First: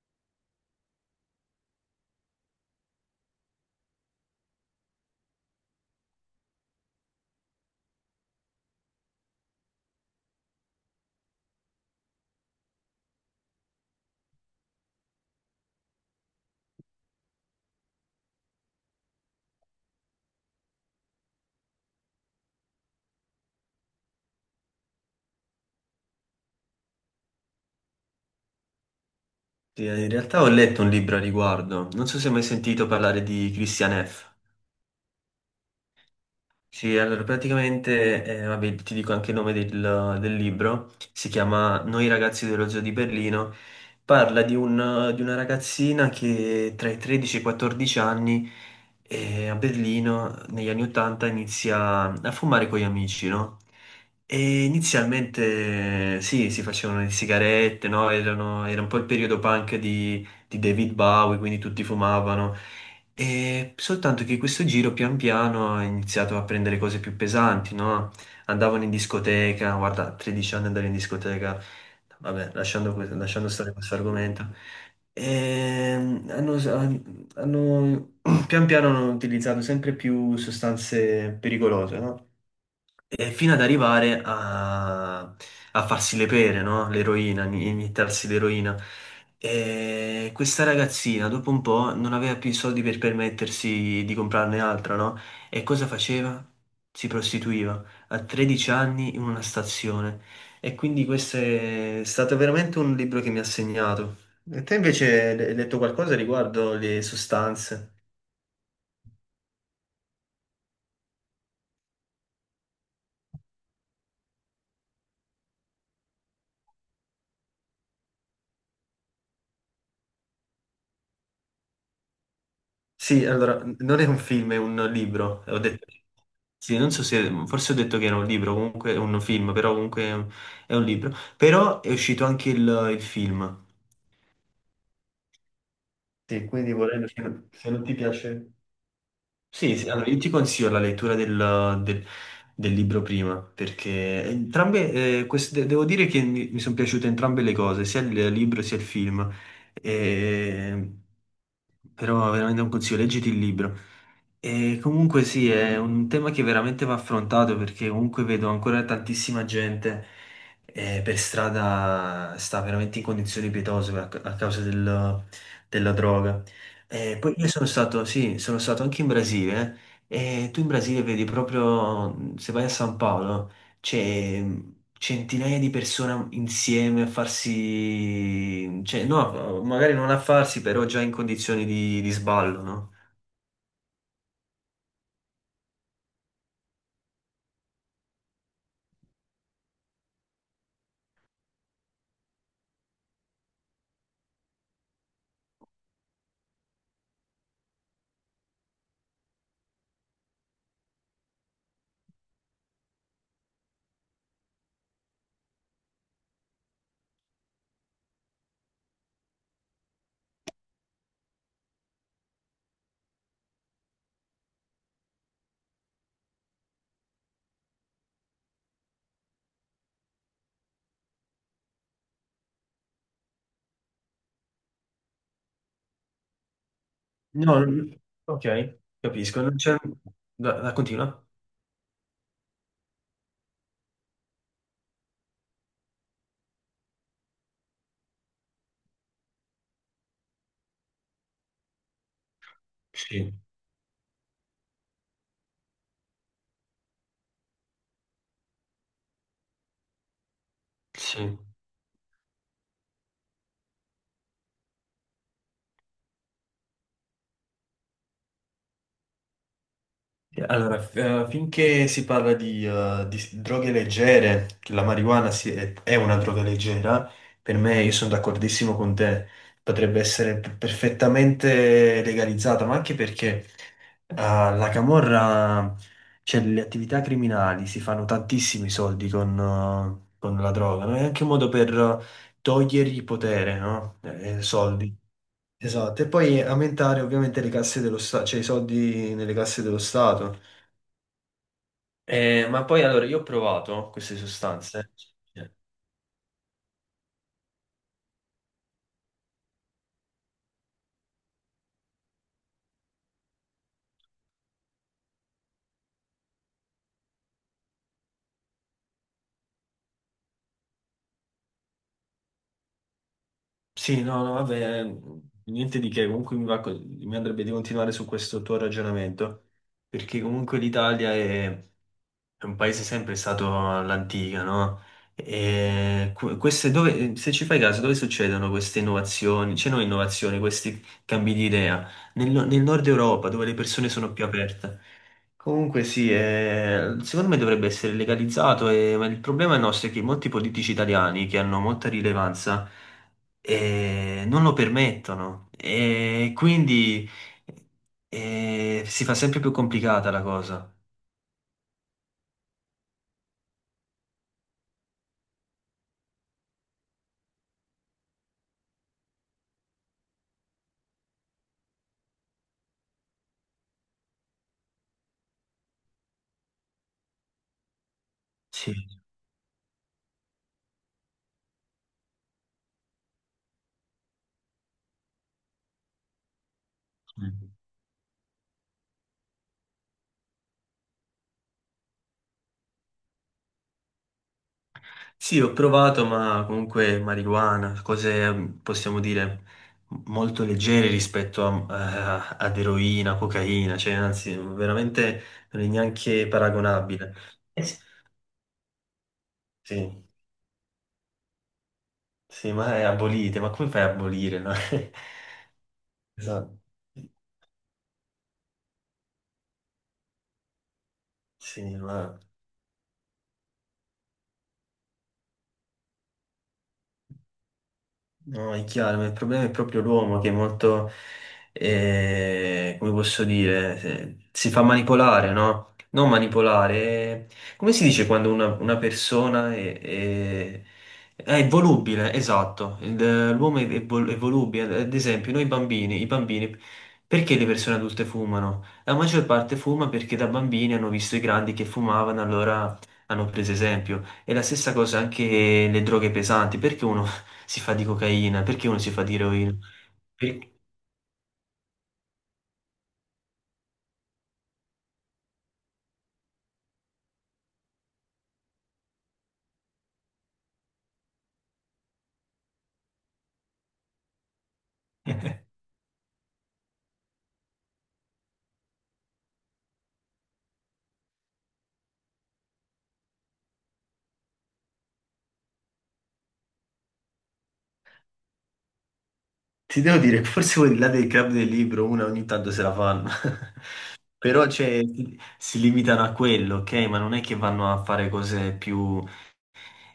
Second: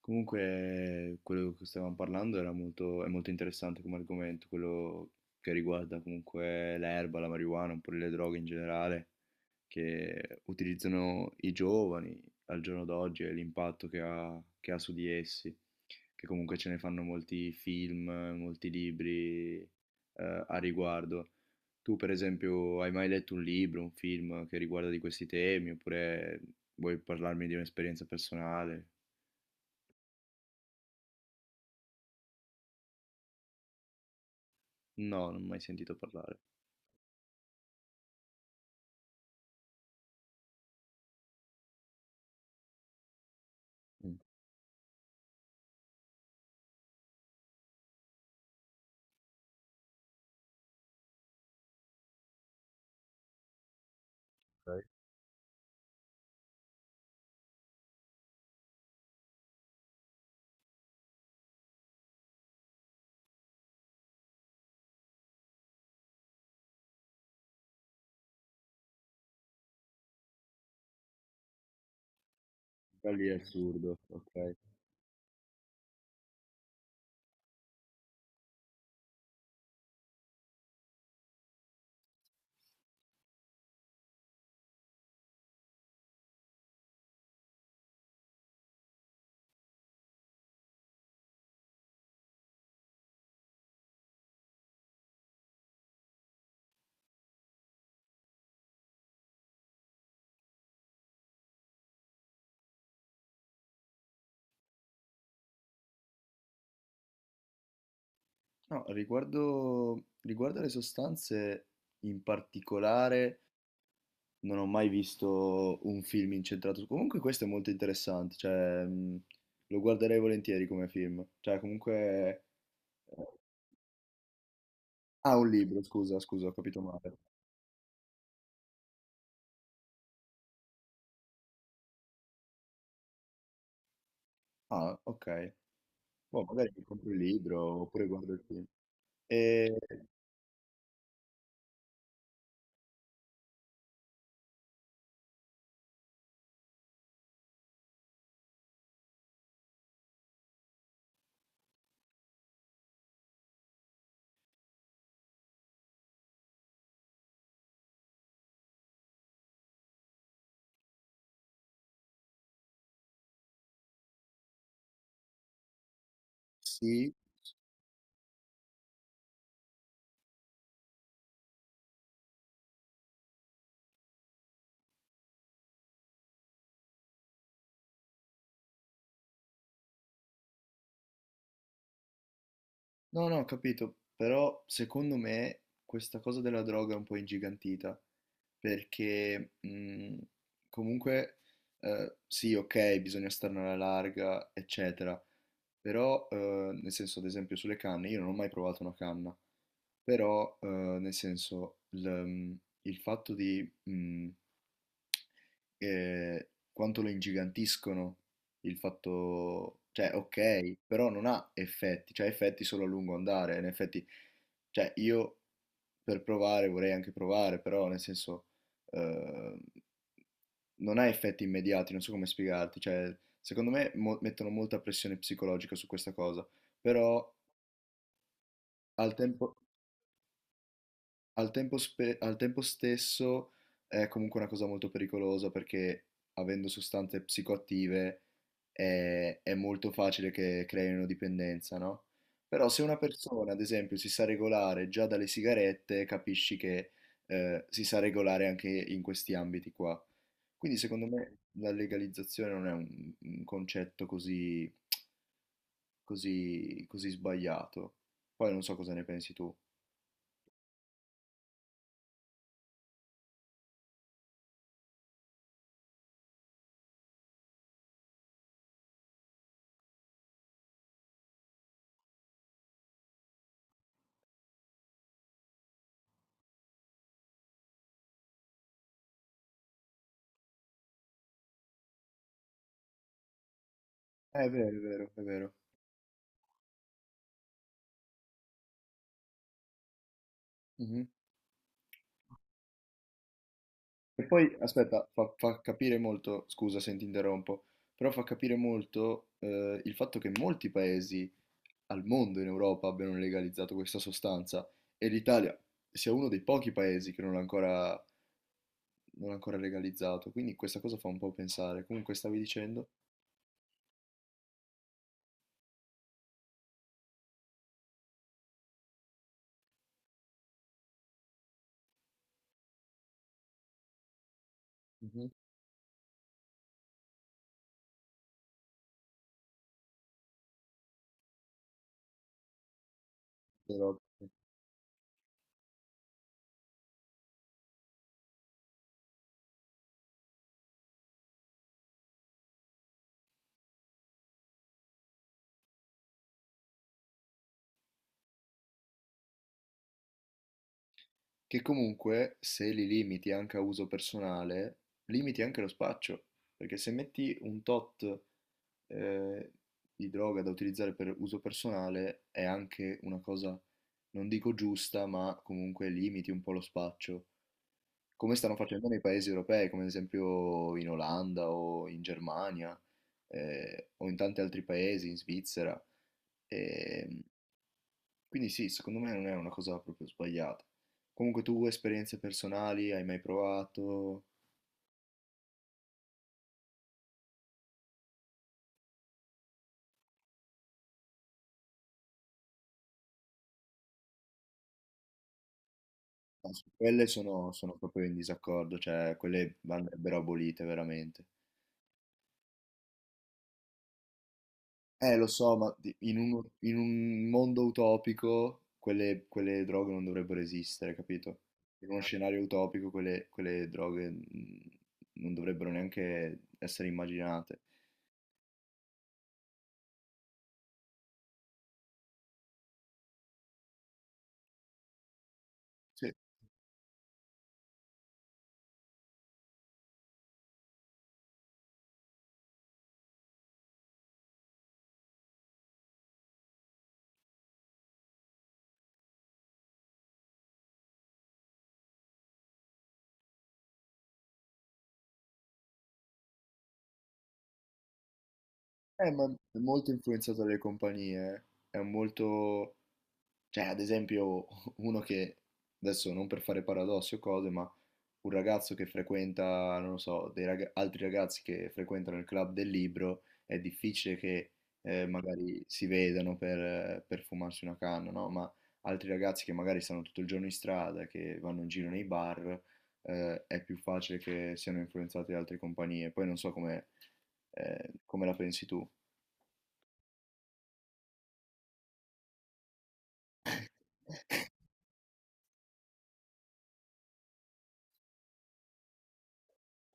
Comunque, quello che stavamo parlando era molto, è molto interessante come argomento, quello che riguarda comunque l'erba, la marijuana, un po' le droghe in generale, che utilizzano i giovani al giorno d'oggi e l'impatto che ha su di essi, che comunque ce ne fanno molti film, molti libri, a riguardo. Tu, per esempio, hai mai letto un libro, un film che riguarda di questi temi, oppure vuoi parlarmi di un'esperienza personale? Sì, in realtà ho letto un libro a riguardo, non so se hai mai sentito parlare di Christian F. No, non ho mai sentito parlare. Sì, allora praticamente, vabbè, ti dico anche il nome del libro, si chiama Noi ragazzi dello zoo di Berlino, Mh. parla di una ragazzina che tra i 13 e i 14 anni a Berlino negli anni 80 inizia a fumare con gli amici, no? E Okay. inizialmente sì, si facevano le sigarette, no? Era un po' il periodo punk di David Bowie, quindi tutti fumavano. E soltanto che questo giro pian piano ha iniziato a prendere cose più pesanti, no? Andavano in discoteca, guarda, a 13 anni andare in discoteca, vabbè, Però lì è lasciando stare questo assurdo, argomento. okay. Ehm, hanno, hanno- Pian piano hanno utilizzato sempre più sostanze pericolose, no? E fino ad arrivare a farsi le pere, no? L'eroina, iniettarsi l'eroina. E questa ragazzina, dopo un po', non aveva più i soldi per permettersi di comprarne altra, no? E cosa faceva? Si prostituiva a 13 anni in una stazione. E quindi questo è stato veramente un libro che mi ha segnato. E te invece hai letto qualcosa riguardo le sostanze? No, riguardo alle sostanze, in particolare, non ho mai visto un film incentrato su comunque questo è molto interessante, cioè, lo guarderei volentieri come film. Cioè comunque ehm Sì, allora, non è un film, è un ah, libro. un Ho libro, detto, scusa, scusa, ho sì, capito non so male. se, forse ho detto che era un libro, comunque è un film, però comunque è un libro. Però è uscito anche il film. Ah, okay. Boh, Sì, magari quindi mi volendo, compro il se libro non ti oppure guardo il piace... film. Sì, Ehm sì, allora io ti consiglio la lettura del libro prima, perché entrambe, queste- devo dire che mi sono piaciute entrambe le cose, sia il libro sia il film. E- però veramente un consiglio, leggiti il libro. E comunque sì, è un tema che veramente va affrontato perché comunque vedo ancora tantissima gente per strada sta veramente in condizioni pietose a causa della droga. sì. Poi io sono stato, sì, sono stato anche in Brasile e tu in Brasile vedi proprio, se vai a San Paolo, c'è centinaia di persone insieme a farsi, cioè no, magari non a farsi, però già in condizioni di sballo, no? No, no, ho capito, però secondo me questa cosa della droga è un po' ingigantita, perché comunque sì, ok, bisogna starne alla larga, eccetera, però nel senso, ad esempio, sulle canne, io non ho mai provato una canna, però nel senso, il fatto di Ehm, quanto lo ingigantiscono il fatto, cioè okay, però non ha effetti, cioè ha effetti solo a lungo andare. In effetti, cioè io per provare vorrei anche provare, però nel senso, ehm, non ha effetti immediati, non so come spiegarti. Cioè, secondo me mo mettono molta pressione psicologica su questa cosa, però No, non- ok, al capisco. Non tempo c'è... Continua? Al tempo, al tempo stesso è comunque una cosa molto pericolosa perché avendo sostanze psicoattive è molto facile che creino dipendenza, no? Però se una Sì, persona, ad esempio, si sa regolare già dalle sigarette, capisci che si sa regolare anche in questi ambiti qua. Quindi secondo sì. me la legalizzazione non è un concetto così, così sbagliato. Poi non so cosa ne pensi tu. Allora, finché si parla di droghe leggere, che la marijuana è una droga leggera, per me io sono d'accordissimo con te, potrebbe essere perfettamente legalizzata, ma anche perché la camorra, cioè le attività criminali, si fanno tantissimi soldi con la droga, no? È anche un modo per togliergli potere, no? È vero, è Soldi. vero, è vero. Esatto, e poi aumentare ovviamente le casse dello Stato, cioè i soldi nelle casse dello Stato. Ma poi allora io ho provato queste E poi, sostanze. aspetta, Eh, fa capire molto, scusa se ti interrompo, però fa capire molto, il fatto che molti paesi al mondo in Europa abbiano legalizzato questa sostanza e l'Italia sia uno dei pochi paesi che non l'ha ancora, non l'ha ancora legalizzato. Quindi questa cosa fa un po' pensare. Comunque stavi dicendo. Sì, no, no, vabbè, niente di che, comunque mi andrebbe di continuare su questo tuo ragionamento, perché comunque l'Italia è un paese sempre stato all'antica, no? Mhm. E queste dove, se ci fai caso, dove succedono queste innovazioni? C'è non innovazioni, questi cambi di idea? Nel nord Europa, dove le persone Però, sono più aperte. Comunque sì, secondo me dovrebbe essere legalizzato, ma il problema nostro è che molti politici italiani, che hanno molta rilevanza, non lo permettono. E quindi si fa sempre più complicata la cosa. che comunque se li limiti anche a uso personale, limiti anche lo spaccio, perché se metti un tot eh, di droga da utilizzare per uso personale è anche una cosa, non dico giusta, ma comunque limiti un po' lo spaccio. Come stanno Sì. facendo nei paesi europei, come ad esempio in Olanda o in Germania o in tanti altri paesi, in Svizzera. E quindi sì, secondo me non è una cosa proprio sbagliata. Comunque tu esperienze personali hai mai provato? Sì, ho provato, ma comunque marijuana, cose mm, possiamo dire molto leggere rispetto ad eroina, cocaina, cioè anzi, veramente non è neanche No, su quelle paragonabile. sono, Eh sono sì. proprio in disaccordo, cioè quelle Sì, andrebbero abolite veramente. sì, ma è abolite, ma come fai a abolire? No? Lo so, ma in Esatto. in un mondo utopico quelle, quelle droghe non dovrebbero esistere, capito? Sì, In uno ma... scenario utopico quelle, quelle droghe mm, non dovrebbero neanche essere immaginate. No, è chiaro, ma il problema è proprio l'uomo che è molto, come posso dire, si fa manipolare, no? Non Sì. manipolare, come si dice quando una persona è volubile, esatto. L'uomo è volubile, ad esempio noi bambini, i bambini, perché le persone adulte fumano? La maggior parte fuma perché da bambini hanno visto i grandi che fumavano, allora hanno preso esempio. E la stessa cosa anche le droghe pesanti, perché uno si fa di cocaina, perché uno si fa di Ma eroina? è molto Per- influenzato dalle compagnie, eh. È un molto... Cioè, ad esempio, uno che, adesso non per fare paradossi o cose, ma un ragazzo che frequenta, non lo so, dei altri ragazzi che frequentano il club del libro, è difficile che magari si vedano per fumarsi una canna, no? Ma altri ragazzi che magari stanno tutto il giorno in strada, che vanno in giro nei bar, è più facile che siano influenzati da altre compagnie. Poi non so come, come la pensi tu. Ti devo dire, che forse quelli là del club del libro, una ogni tanto se la fanno, però cioè, si limitano a quello, ok? Ma non è che vanno a fare cose più...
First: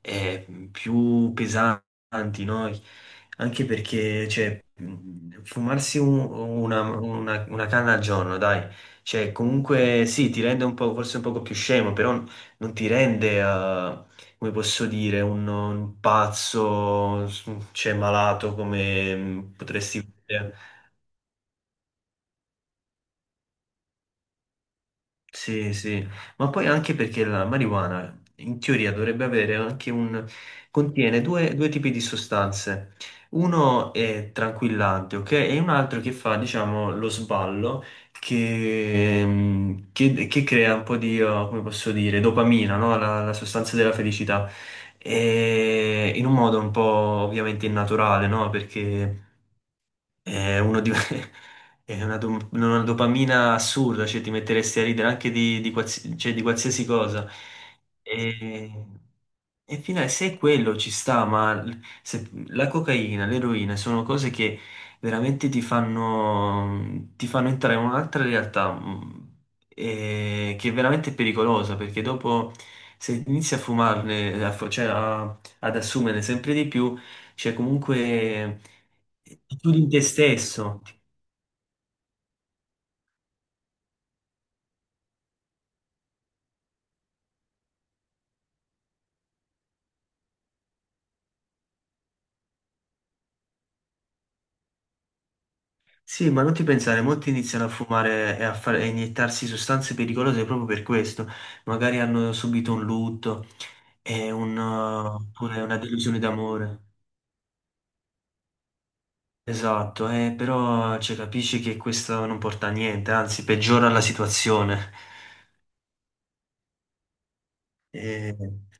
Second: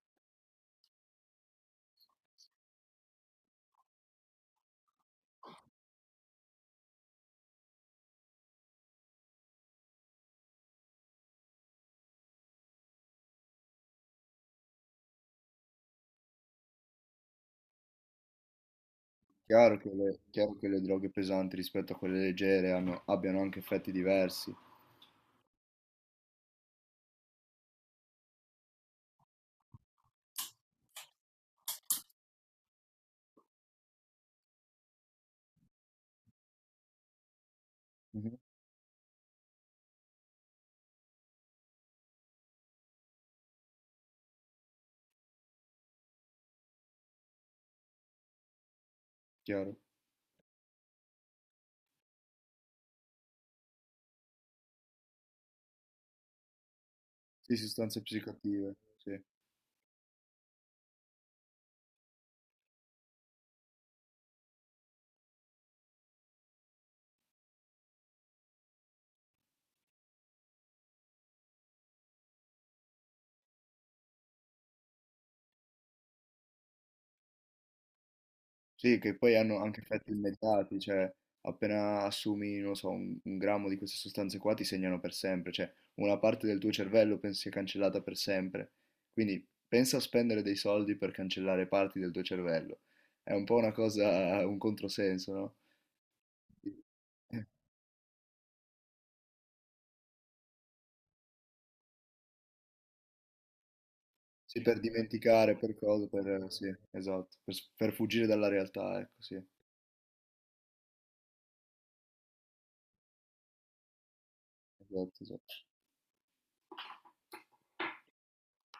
eh, più pesanti, no? Anche perché, cioè, fumarsi una canna al giorno, dai, cioè, comunque sì, ti rende un po', forse un poco più scemo, però non ti rende, come posso dire, un pazzo, cioè, malato come Chiaro che potresti... chiaro che le droghe pesanti rispetto a quelle leggere abbiano anche effetti diversi. Sì, sì, ma poi anche perché la marijuana in teoria dovrebbe avere anche un... contiene due tipi di sostanze. Uno è tranquillante, ok? E un altro che fa, diciamo, lo sballo Mhm. che che crea un po' di, oh, come posso dire, dopamina, no? La sostanza della felicità. E in un modo un po' ovviamente innaturale, no? Perché Chiaro? è, è una dopamina assurda, cioè ti metteresti a ridere anche cioè, di qualsiasi cosa. Sì, sostanze psicoattive, E, sì. e finale, se è quello ci sta, ma la cocaina, l'eroina sono cose che veramente ti fanno entrare in un'altra realtà che è veramente pericolosa, perché dopo se inizi a fumarne, a fu- cioè a- ad assumerne sempre di più, c'è comunque Sì, che poi hanno chiudi anche in te effetti immediati, stesso. cioè appena assumi, non so, un grammo di queste sostanze qua ti segnano per sempre, cioè una parte del tuo cervello pensi sia cancellata per sempre. Quindi pensa a spendere dei soldi per cancellare parti del tuo cervello. È un po' una cosa, un controsenso, no? Sì, ma non ti Sì, pensare, molti eh, iniziano a fumare a iniettarsi sostanze pericolose proprio per questo. Magari hanno subito un lutto e sì, per dimenticare, oppure per una cosa, delusione per... sì, d'amore. esatto, per, per fuggire dalla realtà, ecco, sì, Esatto, però cioè, capisci che questo non porta a niente, anzi peggiora la situazione. esatto, esatto. Eh,